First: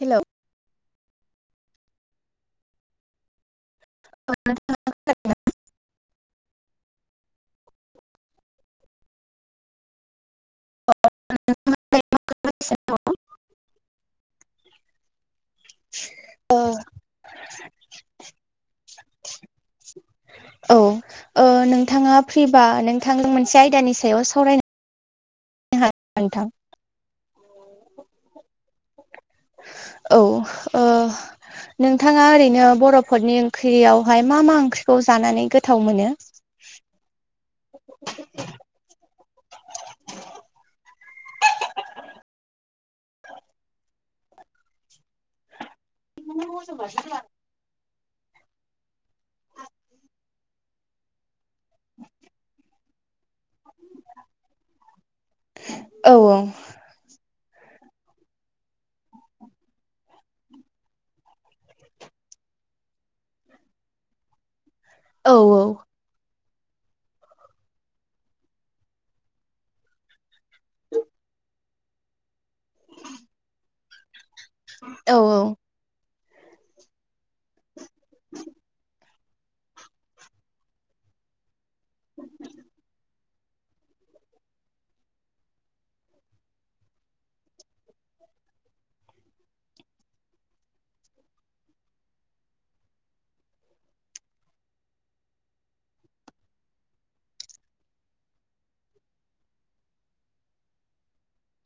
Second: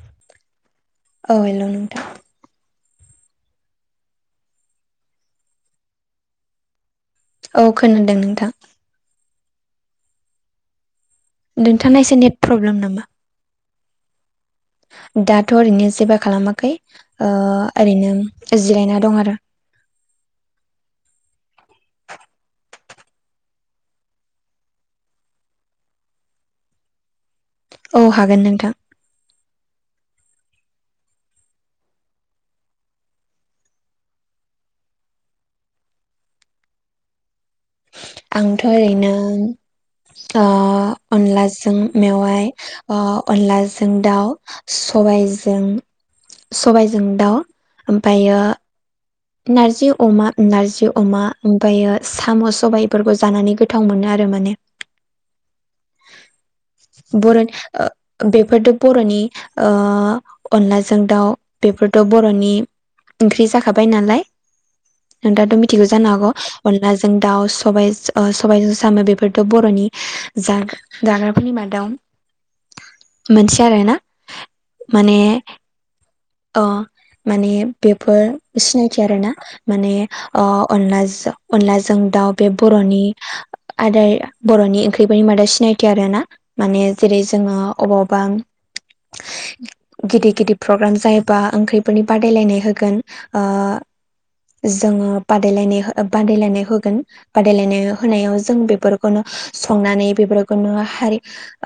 Hello औ hello नोंथां। [inaudible] औ खोनादों नोंथां। नोंथांना एसे नेट प्रब्लेम नामा? [inaudible] दाथ' ओरैनो जेबो ओ खालामाखै ओ ओरैनो जिरायना दं आरो। औ ओ नोंथाङा फ्रिबा नोंथां मोनसे आयदानि सायाव सावराय‌नो [unintelligible] मोनथाम औ हागोन नोंथां। औ ओ नोंथाङा ओरैनो बर'फोरनि ओंख्रियावहाय मा मा ओंख्रिखौ जानानै गोथाव मोनो? आंथ' ओरैनो ओ अनलाजों मेवाय, ओ अनलाजों दाउ, सबायजों सबायजों दाउ ओमफायो नार्जि अमा, नार्जि अमा, ओमफायो साम' सबायफोरखौ जानानै गोथाव मोनो आरो माने। औ औ। बर'नि ओ बेफोरथ' बर'नि ओ अनलाजों दाउ बेफोरथ' बर'नि ओंख्रि जाखा बाय नालाय। औ नोंथाथ' मिथिगौ जानो हागौ? अनलाजों दाउ, सबाय-सबायजों साम' बेफोरथ' बर'नि जा जाग्राफोरनि मादाव मोनसे आरोना। औ माने औ। अ माने बेफोर सिनायथि आरोना। माने ओ अनलाजो अनलाजों दाउ बे बर'नि आदार बर'नि ओंख्रिफोरनि मादाव सिनायथि आरोना। माने जेरै जोङो अबावबा [unintelligible] गिदिर गिदिर प्रग्राम जायोबा ओंख्रिफोरनि बादायलायनाय होगोन। ओ जोङो बादायलायनाय हो ओ बादायलायनाय होगोन बादायलायनाय होनायाव जों बेफोरखौनो संनानै बेफोरखौनो हारि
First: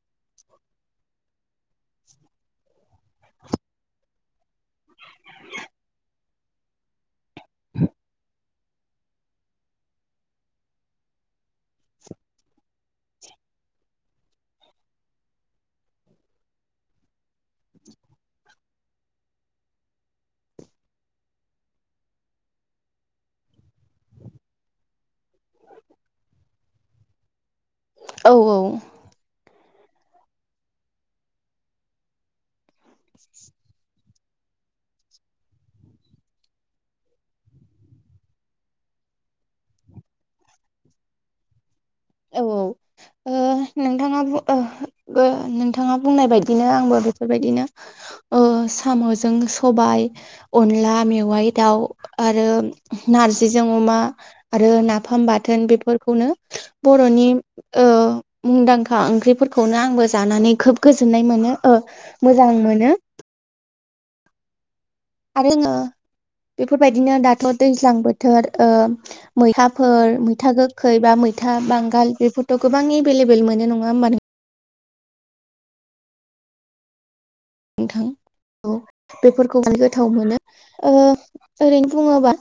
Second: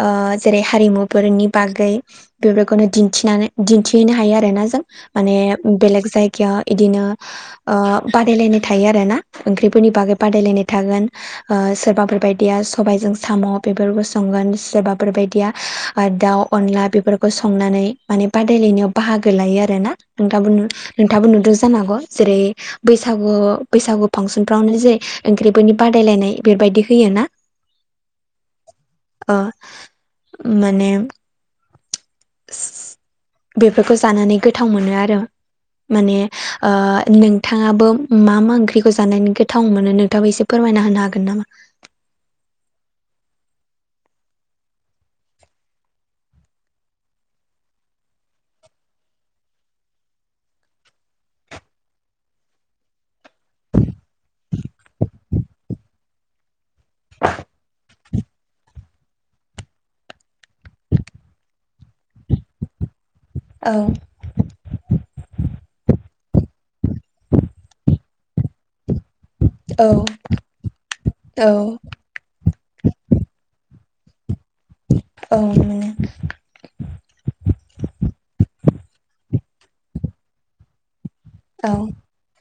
ओ जेरै हारिमुफोरनि बागै बेफोरखौनो दिन्थिनानै हैनो हायो आरोना जों। माने बेलेग जायगायाव इदिनो ओ बादायलायनाय थायो आरोना ओंख्रिफोरनि बागै बादायलायनाय थागोन। ओ सोरबाफोर बायदिया सबायजों साम' बेफोरखौ संगोन सोरबाफोर बायदिया आ दाउ अनला बेफोरखौ संनानै माने बादायलायनायाव बाहागो लायो आरोना। नोंथांङाबो नु नोंथांङाबो नुदो जानो हागौ? जेरै बैसागु बैसागु फांसनफ्रावनो जेरै ओंख्रिफोरनि बादायलायनाय इफोरबायदि होयोना। औ औ। अह माने [unintelligible] बेफोरखौ जानानै गोथाव मोनो आरो। माने ओ नोंथाङाबो मा मा ओंख्रिखौ जानानै गोथाव मोनो नोंथाङाबो एसे फोरमायना होनो हागोन नामा? औ औ। ओ नोंथाङा बु ओ नोंथाङा बुंनाय बायदिनो आंबो बेफोरबायदिनो अ' साम'जों सबाय, अनला मेवाइ दाउ आरो नारजिजों अमा आरो नाफाम बाथोन बेफोरखौनो बर'नि ओ मुंदांखा ओंख्रिफोर खौनो आंबो जानानै खोब गोजोन्नाय मोनो ओ मोजां मोनो। औ। आरो आङो बेफोरबायदिनो दाथ' दैज्लां बोथोर ओ औ मैथाफोर मैथा गोखै बा औ मैथा बांगाल बेफोरथ' गोबां एभेलेबोल मोनो नङा होमबा नों औ [unintelligible] नोंथां औ। बेफोरखौहाय गोथाव मोनो। ओ औ ओरैनो बुङोबा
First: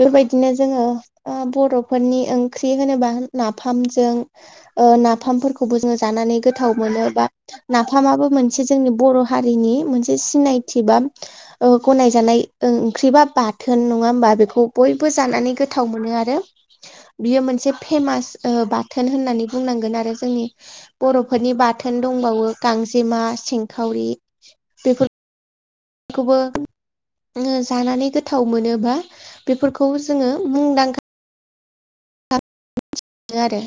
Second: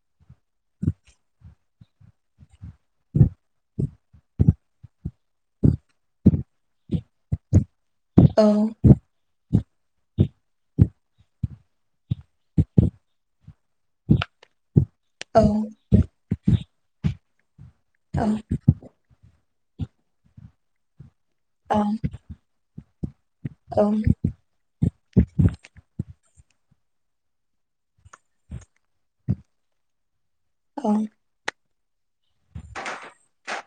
बेबायदिनो जोङो ओ बर'फोरनि ओंख्रि होनोबा नाफामजों ओ नाफामफोरखौबो जोङो जानानै गोथाव मोनो बा नाफामाबो औ मोनसे जोंनि बर' हारिनि मोनसे सिनायथि बा ओ गनायजानाय ओं ओंख्रिबा बाथोन नङा होमबा, बेखौ बयबो औ जानानै गोथाव मोनो आरो बियो मोनसे फेमास ओ बा थोन होननानै बुंनांगोन आरो जोंनि बर'फोरनि औ बाथोन दंबावो। गांजेमा, औ सेंखावरि बेफोर खौबो जोङो जानानै गोथाव मोनो बा बेफोरखौ जोङो औ मुंदांखा नो आरो।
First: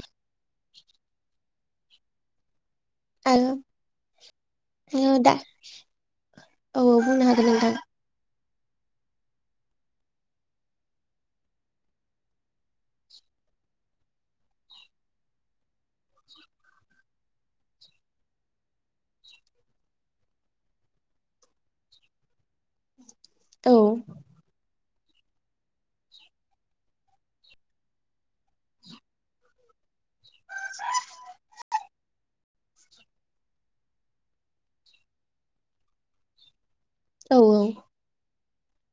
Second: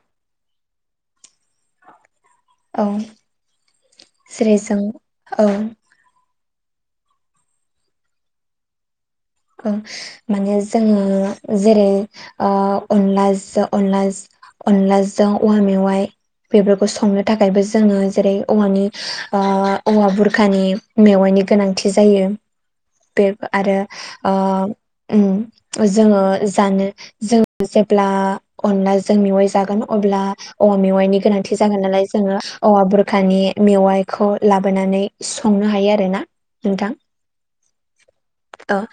औ जेरै जों [unintelligible] दा औ ओ औ बुंनो हानगोन नोंथां। ओ माने जोङो जेरै ओ अनलाजो अनला अनलाजों औवा मेवाइ। बेफोरखौ संनो थाखायबो जोङो जेरै औवानि ओ औवा बुरखानि मेवाइनि गोनांथि जायो। बे औ आरो ओ उम जोङो जानो जों जेब्ला अनला जों मेवाय जागोन। अब्ला औवा मेवाइनि गोनांथि जागोन नालाय जोङो औवा बुरखानि मेवाइखौ लाबोनानै संनो हायो आरोना नोंथां। औ औ। अह।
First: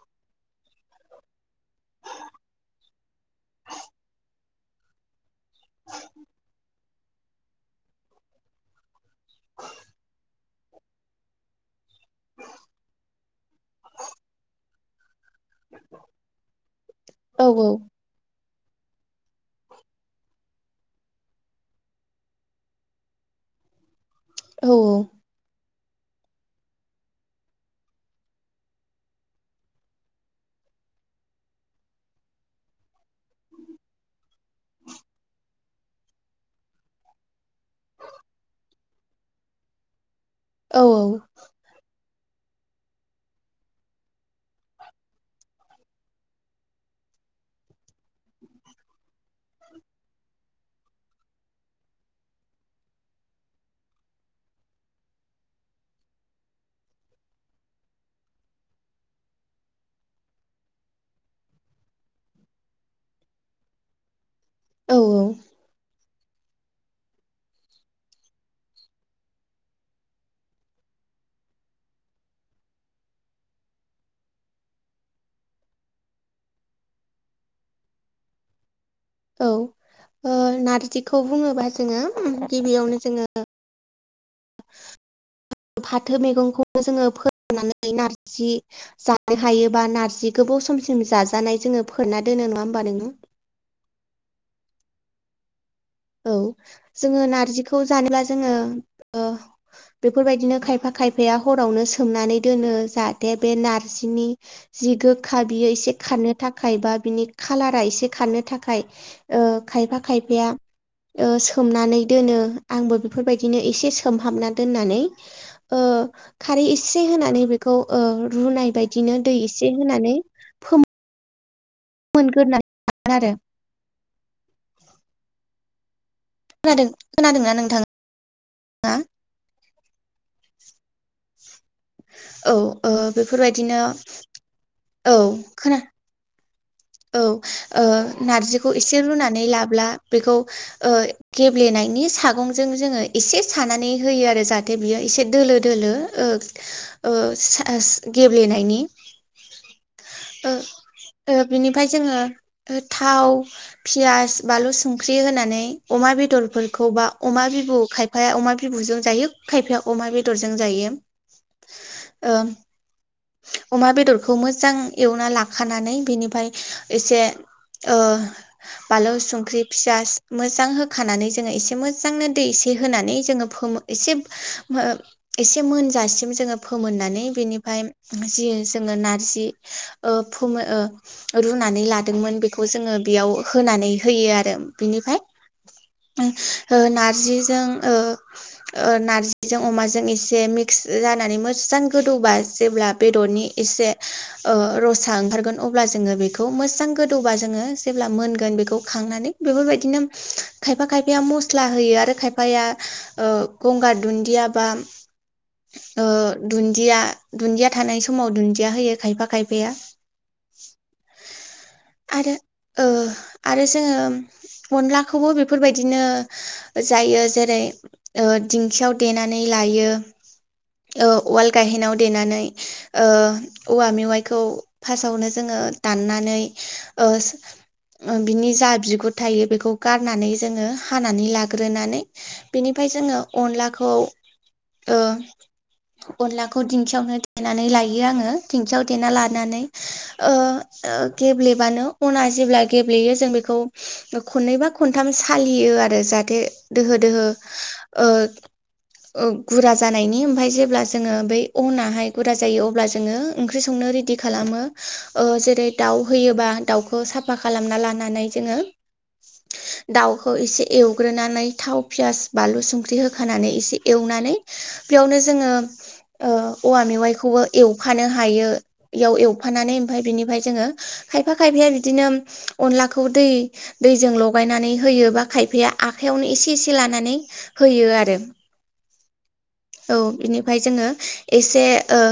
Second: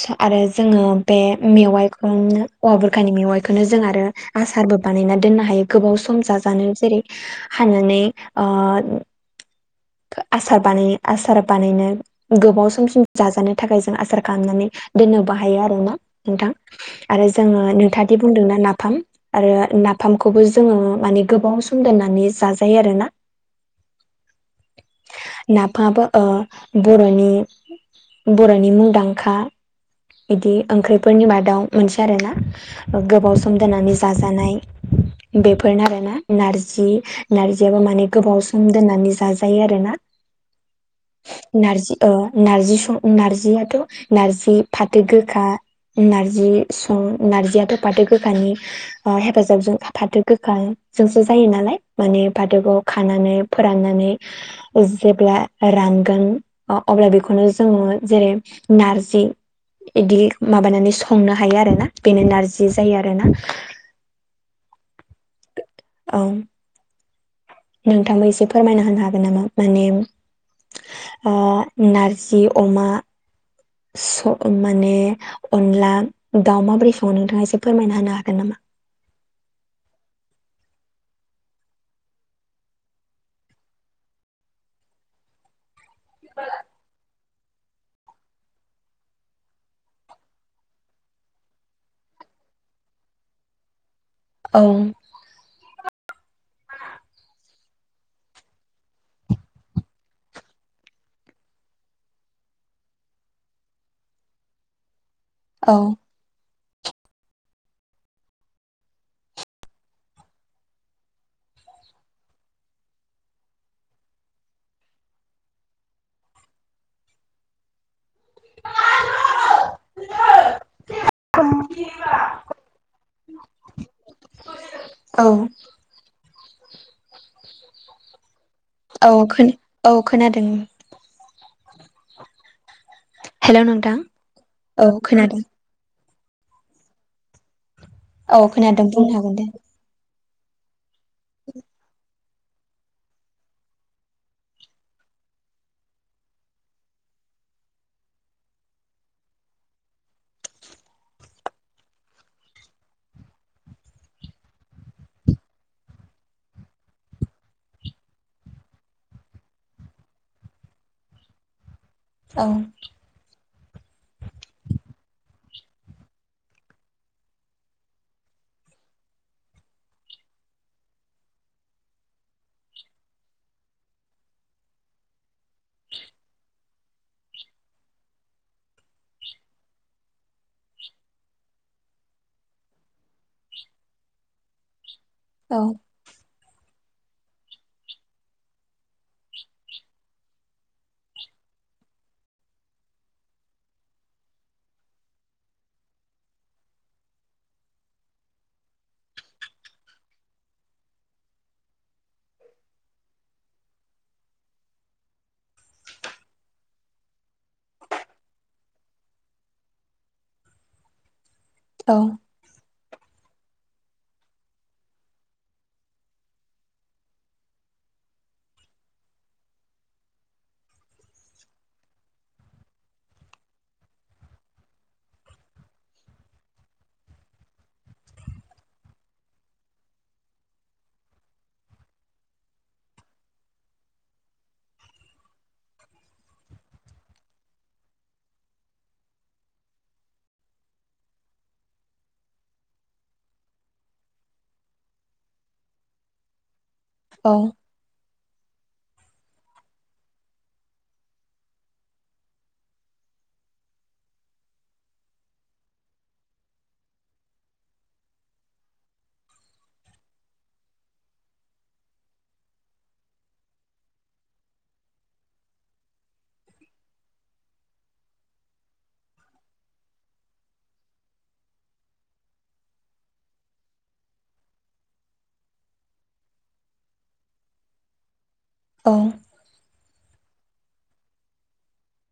स आरो जोङो बे मेवाइखौनो औवा बुरखानि मेवाइखौनो जों आरो आसारबो बानायना दोननो हायो गोबाव सम जाजानो जेरै हानानै ओ [inaudible] आसार बानाय आसार बानायनो गोबाव समसिम जाजानो थाखाय जों आसार खालामना नै दोननोबो हायो आरोना नोंथां आरो औ जोङो नोंथाङादि बुंदोंना नाफाम। आरो नाफामखौबो जोङो माने गोबाव सम दोननानै जाजायो आरोना। औ औ। नाफामाबो बर'नि बर'नि मुंदांखा बिदि ओंख्रिफोरनि मादाव मोनसे आरोना गोबाव सम दोननानै जाजानाय। बेफोरनो आरोना नारजि नारजियाबो माने गोबाव सम दोननानै जाजायो आरो ना। औ औ। नारजि ओ नारजि सं नार्जियाथ' नारजि फाथो गोखा नार्जि सं नार्जियाथ' फाथो गोखानि ओ हेफाजाबजों फाथो गोखाजोंसो जायो नालाय माने फाथोखौ खानानै फोराननानै जेब्ला रानगोन अब्ला बेखौनो जोङो जेरै नारजि इदि माबानानै संनो हायो आरोना बेनो नारजि जायो आरोना। औ औ औ नोंथांबो एसे फोरमायना होनो हागोन नामा माने अ नारजि अमा स माने अनला दाउ माबोरै सङो नोंथाङा एसे फोरमायना होनो हागोन नामा? औ ओ नारजिखौ बुङोबा जोङो गिबियावनो जोङो फाथो मैगंखौबो जोङो फोराननानै नारजि जानो हायोबा नार्जि गोबाव समसिम जाजानाय जोङो फोरना दोनो नङा होमबा नोङो? औ औ जोङो नार्जिखौ जानोबा जोङो ओ बेफोरबायदिनो खायफा खायफाया हरावनो सोमनानै दोनो जाहाथे बे नार्जिनि जि गोखा बियो औ एसे खारनो थाखाय बा बिनि खालारा एसे खारनो थाखाय ओ खायफा खायफाया ओ सोमनानै दोनो आंबो बेफोरबायदिनो एसे सोमहाबना दोननानै ओ खारै एसे होनानै बेखौ ओ रुनाय बायदिनो दै एसे होनानै [unintelligible] मोनगोन [unintelligible] आरो औ खोनादों खोनादों ना नोंथां? औ खोन औ खोनादों। औ ओ हेलौ बेफोरबायदिनो नोंथां। औ खोना औ ओ औ नारजिखौ खोनादों एसे बुंनो हागोन रुनानै दे लाब्ला बेखौ ओ गेब्लेनायनि सागं जों जोङो एसे सानानै होयो आरो जाहाथे बियो एसे दोलो दोलो ओं ओ साओ गेब्लेनायनि ओ। ओ बिनिफ्राय जोङो थाव पियास बानलु संख्रि होनानै अमा बेदरफोरखौ बा अमा बिबु खाय फाय अमा बिबुजों जायो खायफाया अमा बेदरजों जायो। ओ औ अमा बेदरखौ मोजां एवना लाखानानै बिनिफ्राय एसे ओ बालौ संख्रि फियास मोजां होखानानै जोङो एसे मोजांनो दै एसे होनानै जोङो फोमो एसे ओ एसे मोनजासिम जोङो फोमोननानै बिनिफ्राय जि जोङो नार्जि ओ फोमो ओ रुनानै लादोंमोन बेखौ जोङो बेयाव होनानै होयो आरो बिनिफ्राइ औ ओ नार्जिजों ओ ओ नार्जिजों अमाजों एसे मिक्स जानानै मोजां गोदौबा जेब्ला बेदरनि एसे ओ रसा ओंखारगोन अब्ला जोङो बेखौ मोजां गोदौबा जोङो जेब्ला मोनगोन बेखौ खांनानै बेफोरबायदिनो खायफा खायफाया मस्ला होयो आरो खायफाया ओ गंगार दुन्दिया बा ओ दुन्दिया दुन्दिया थानाय समाव दुन्दिया होयो खायफा खायफाया। औ आरो ओ आरो जोङो अनलाखौबो बेफोरबायदिनो जायो जेरै ओ दिंखियाव देनानै लायो ओ उवाल गायहेनाव देनानै। ओ औवा मेवाइखौ फार्स्टआवनो जोङो दाननानै ओ ओ बिनि जा बिगुर थायो बेखौ गारनानै जोङो हानानै लाग्रोनानै बेनिफ्राय जोङो अनलाखौ ओ अनलाखौ दिंखियावनो देनानै लायो आङो दिंखियाव देना लानानै ओ-ओ गेब्लेबानो अना जेब्ला गेब्लेयो जों बेखौ खननैबा खनथाम सालियो आरो जाहाथे दोहो दोहो ओ-ओ गुरा जानायनि ओमफाय जेब्ला जोङो बै अनाहाय गुरा जायो अब्ला जोङो ओंख्रि संनो रेदि खालामो जेरै दाउ होयोबा दाउखौ खौ साफा खालामना लानानै जोङो दाउखौ एसे एवग्रोनानै थाव पियास बानलु संख्रि होखानानै एसे एवनानै बेयावनो जोङो ओ औवा मेवाइखौबो एवफानो हायो एव- एवफानानै ओमफ्राय बेनिफ्राय जोङो खायफा खायफाया बिदिनो अनलाखौ दै दैजों लगायनानै होयो बा खायफाया आखयावनो एसे एसे लानानै होयो आरो औ औ बिनिफ्राय जोङो एसे ओ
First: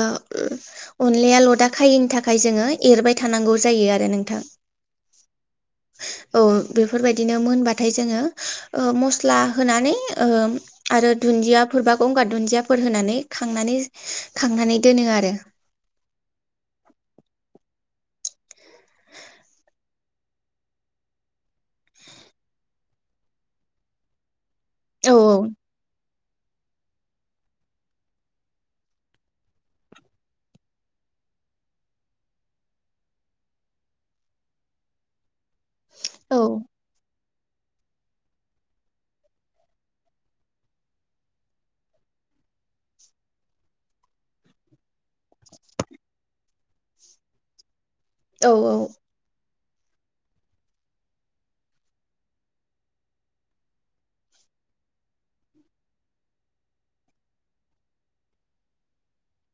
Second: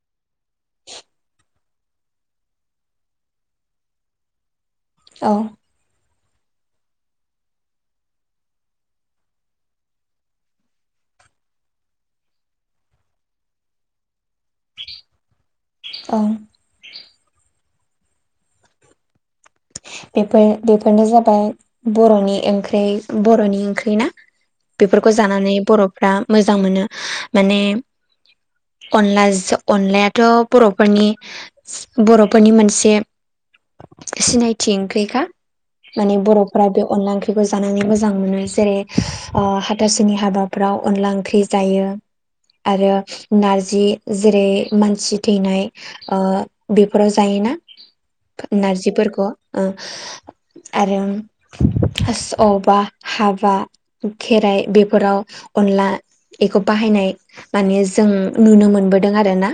अनलाया लदा खायैनि थाखाय जोङो एरबाय थानांगौ जायो आरो नोंथां औ [unintelligible] औ बेफोरबायदिनो मोनबाथाय जोङो ओ मस्ला होनानै ओ आरो दुन्दियाफोर बा गंगार दुन्दियाफोर होनानै खांनानै खांनानै दोनो आरो औ बेफोर बेफोरनो जाबाय बर'नि ओंख्रि बर'नि ओंख्रि ना बेफोरखौ औ जानानै बर'फ्रा मोजां मोनो माने अनला-अनलायाथ' बर'फोरनि बर'फोरनि मोनसे सिनाय- थि ओंख्रिखा माने औ बर'फोरा बे अनला ओंख्रि बेखौ जानानै मोजां मोनो जेरै ओ हाथासुनि हाबाफ्राव अनला ओंख्रि जायो आरो नार्जि जेरै मानसि थैनाय ओ बेफोराव जायोना औ नार्जिफोरखौ ओ आरो अबा हाबा खेराइ बेफोराव अनला बेखौ बाहायनाय माने जों नुनो मोनबोदों आरोना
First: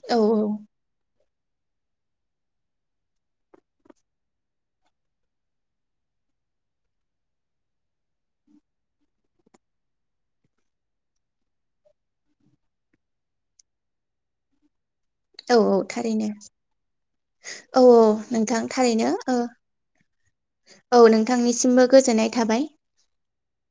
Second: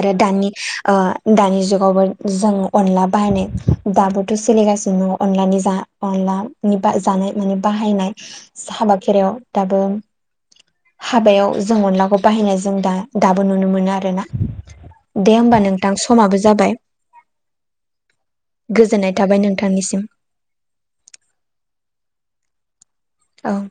आरो औ दानि ओ दानि जुगावबो जों अनला बाहायनाय दाबोथ' सोलिगासिनो दङ अनलानि जा अनलानि बा जानाय माने बाहायनाय हाबा खेरायाव दाबो हाबायाव जों अनलाखौ बाहायनाय जों दा दाबो नुनो मोनो आरो ना दे औ होमबा औ नोंथां थारैनो समाबो जाबाय औ नोंथां थारैनो गोजोननाय थाबाय नोंथांनिसिम औ नोंथांनिसिमबो गोजोननाय थाबाय औ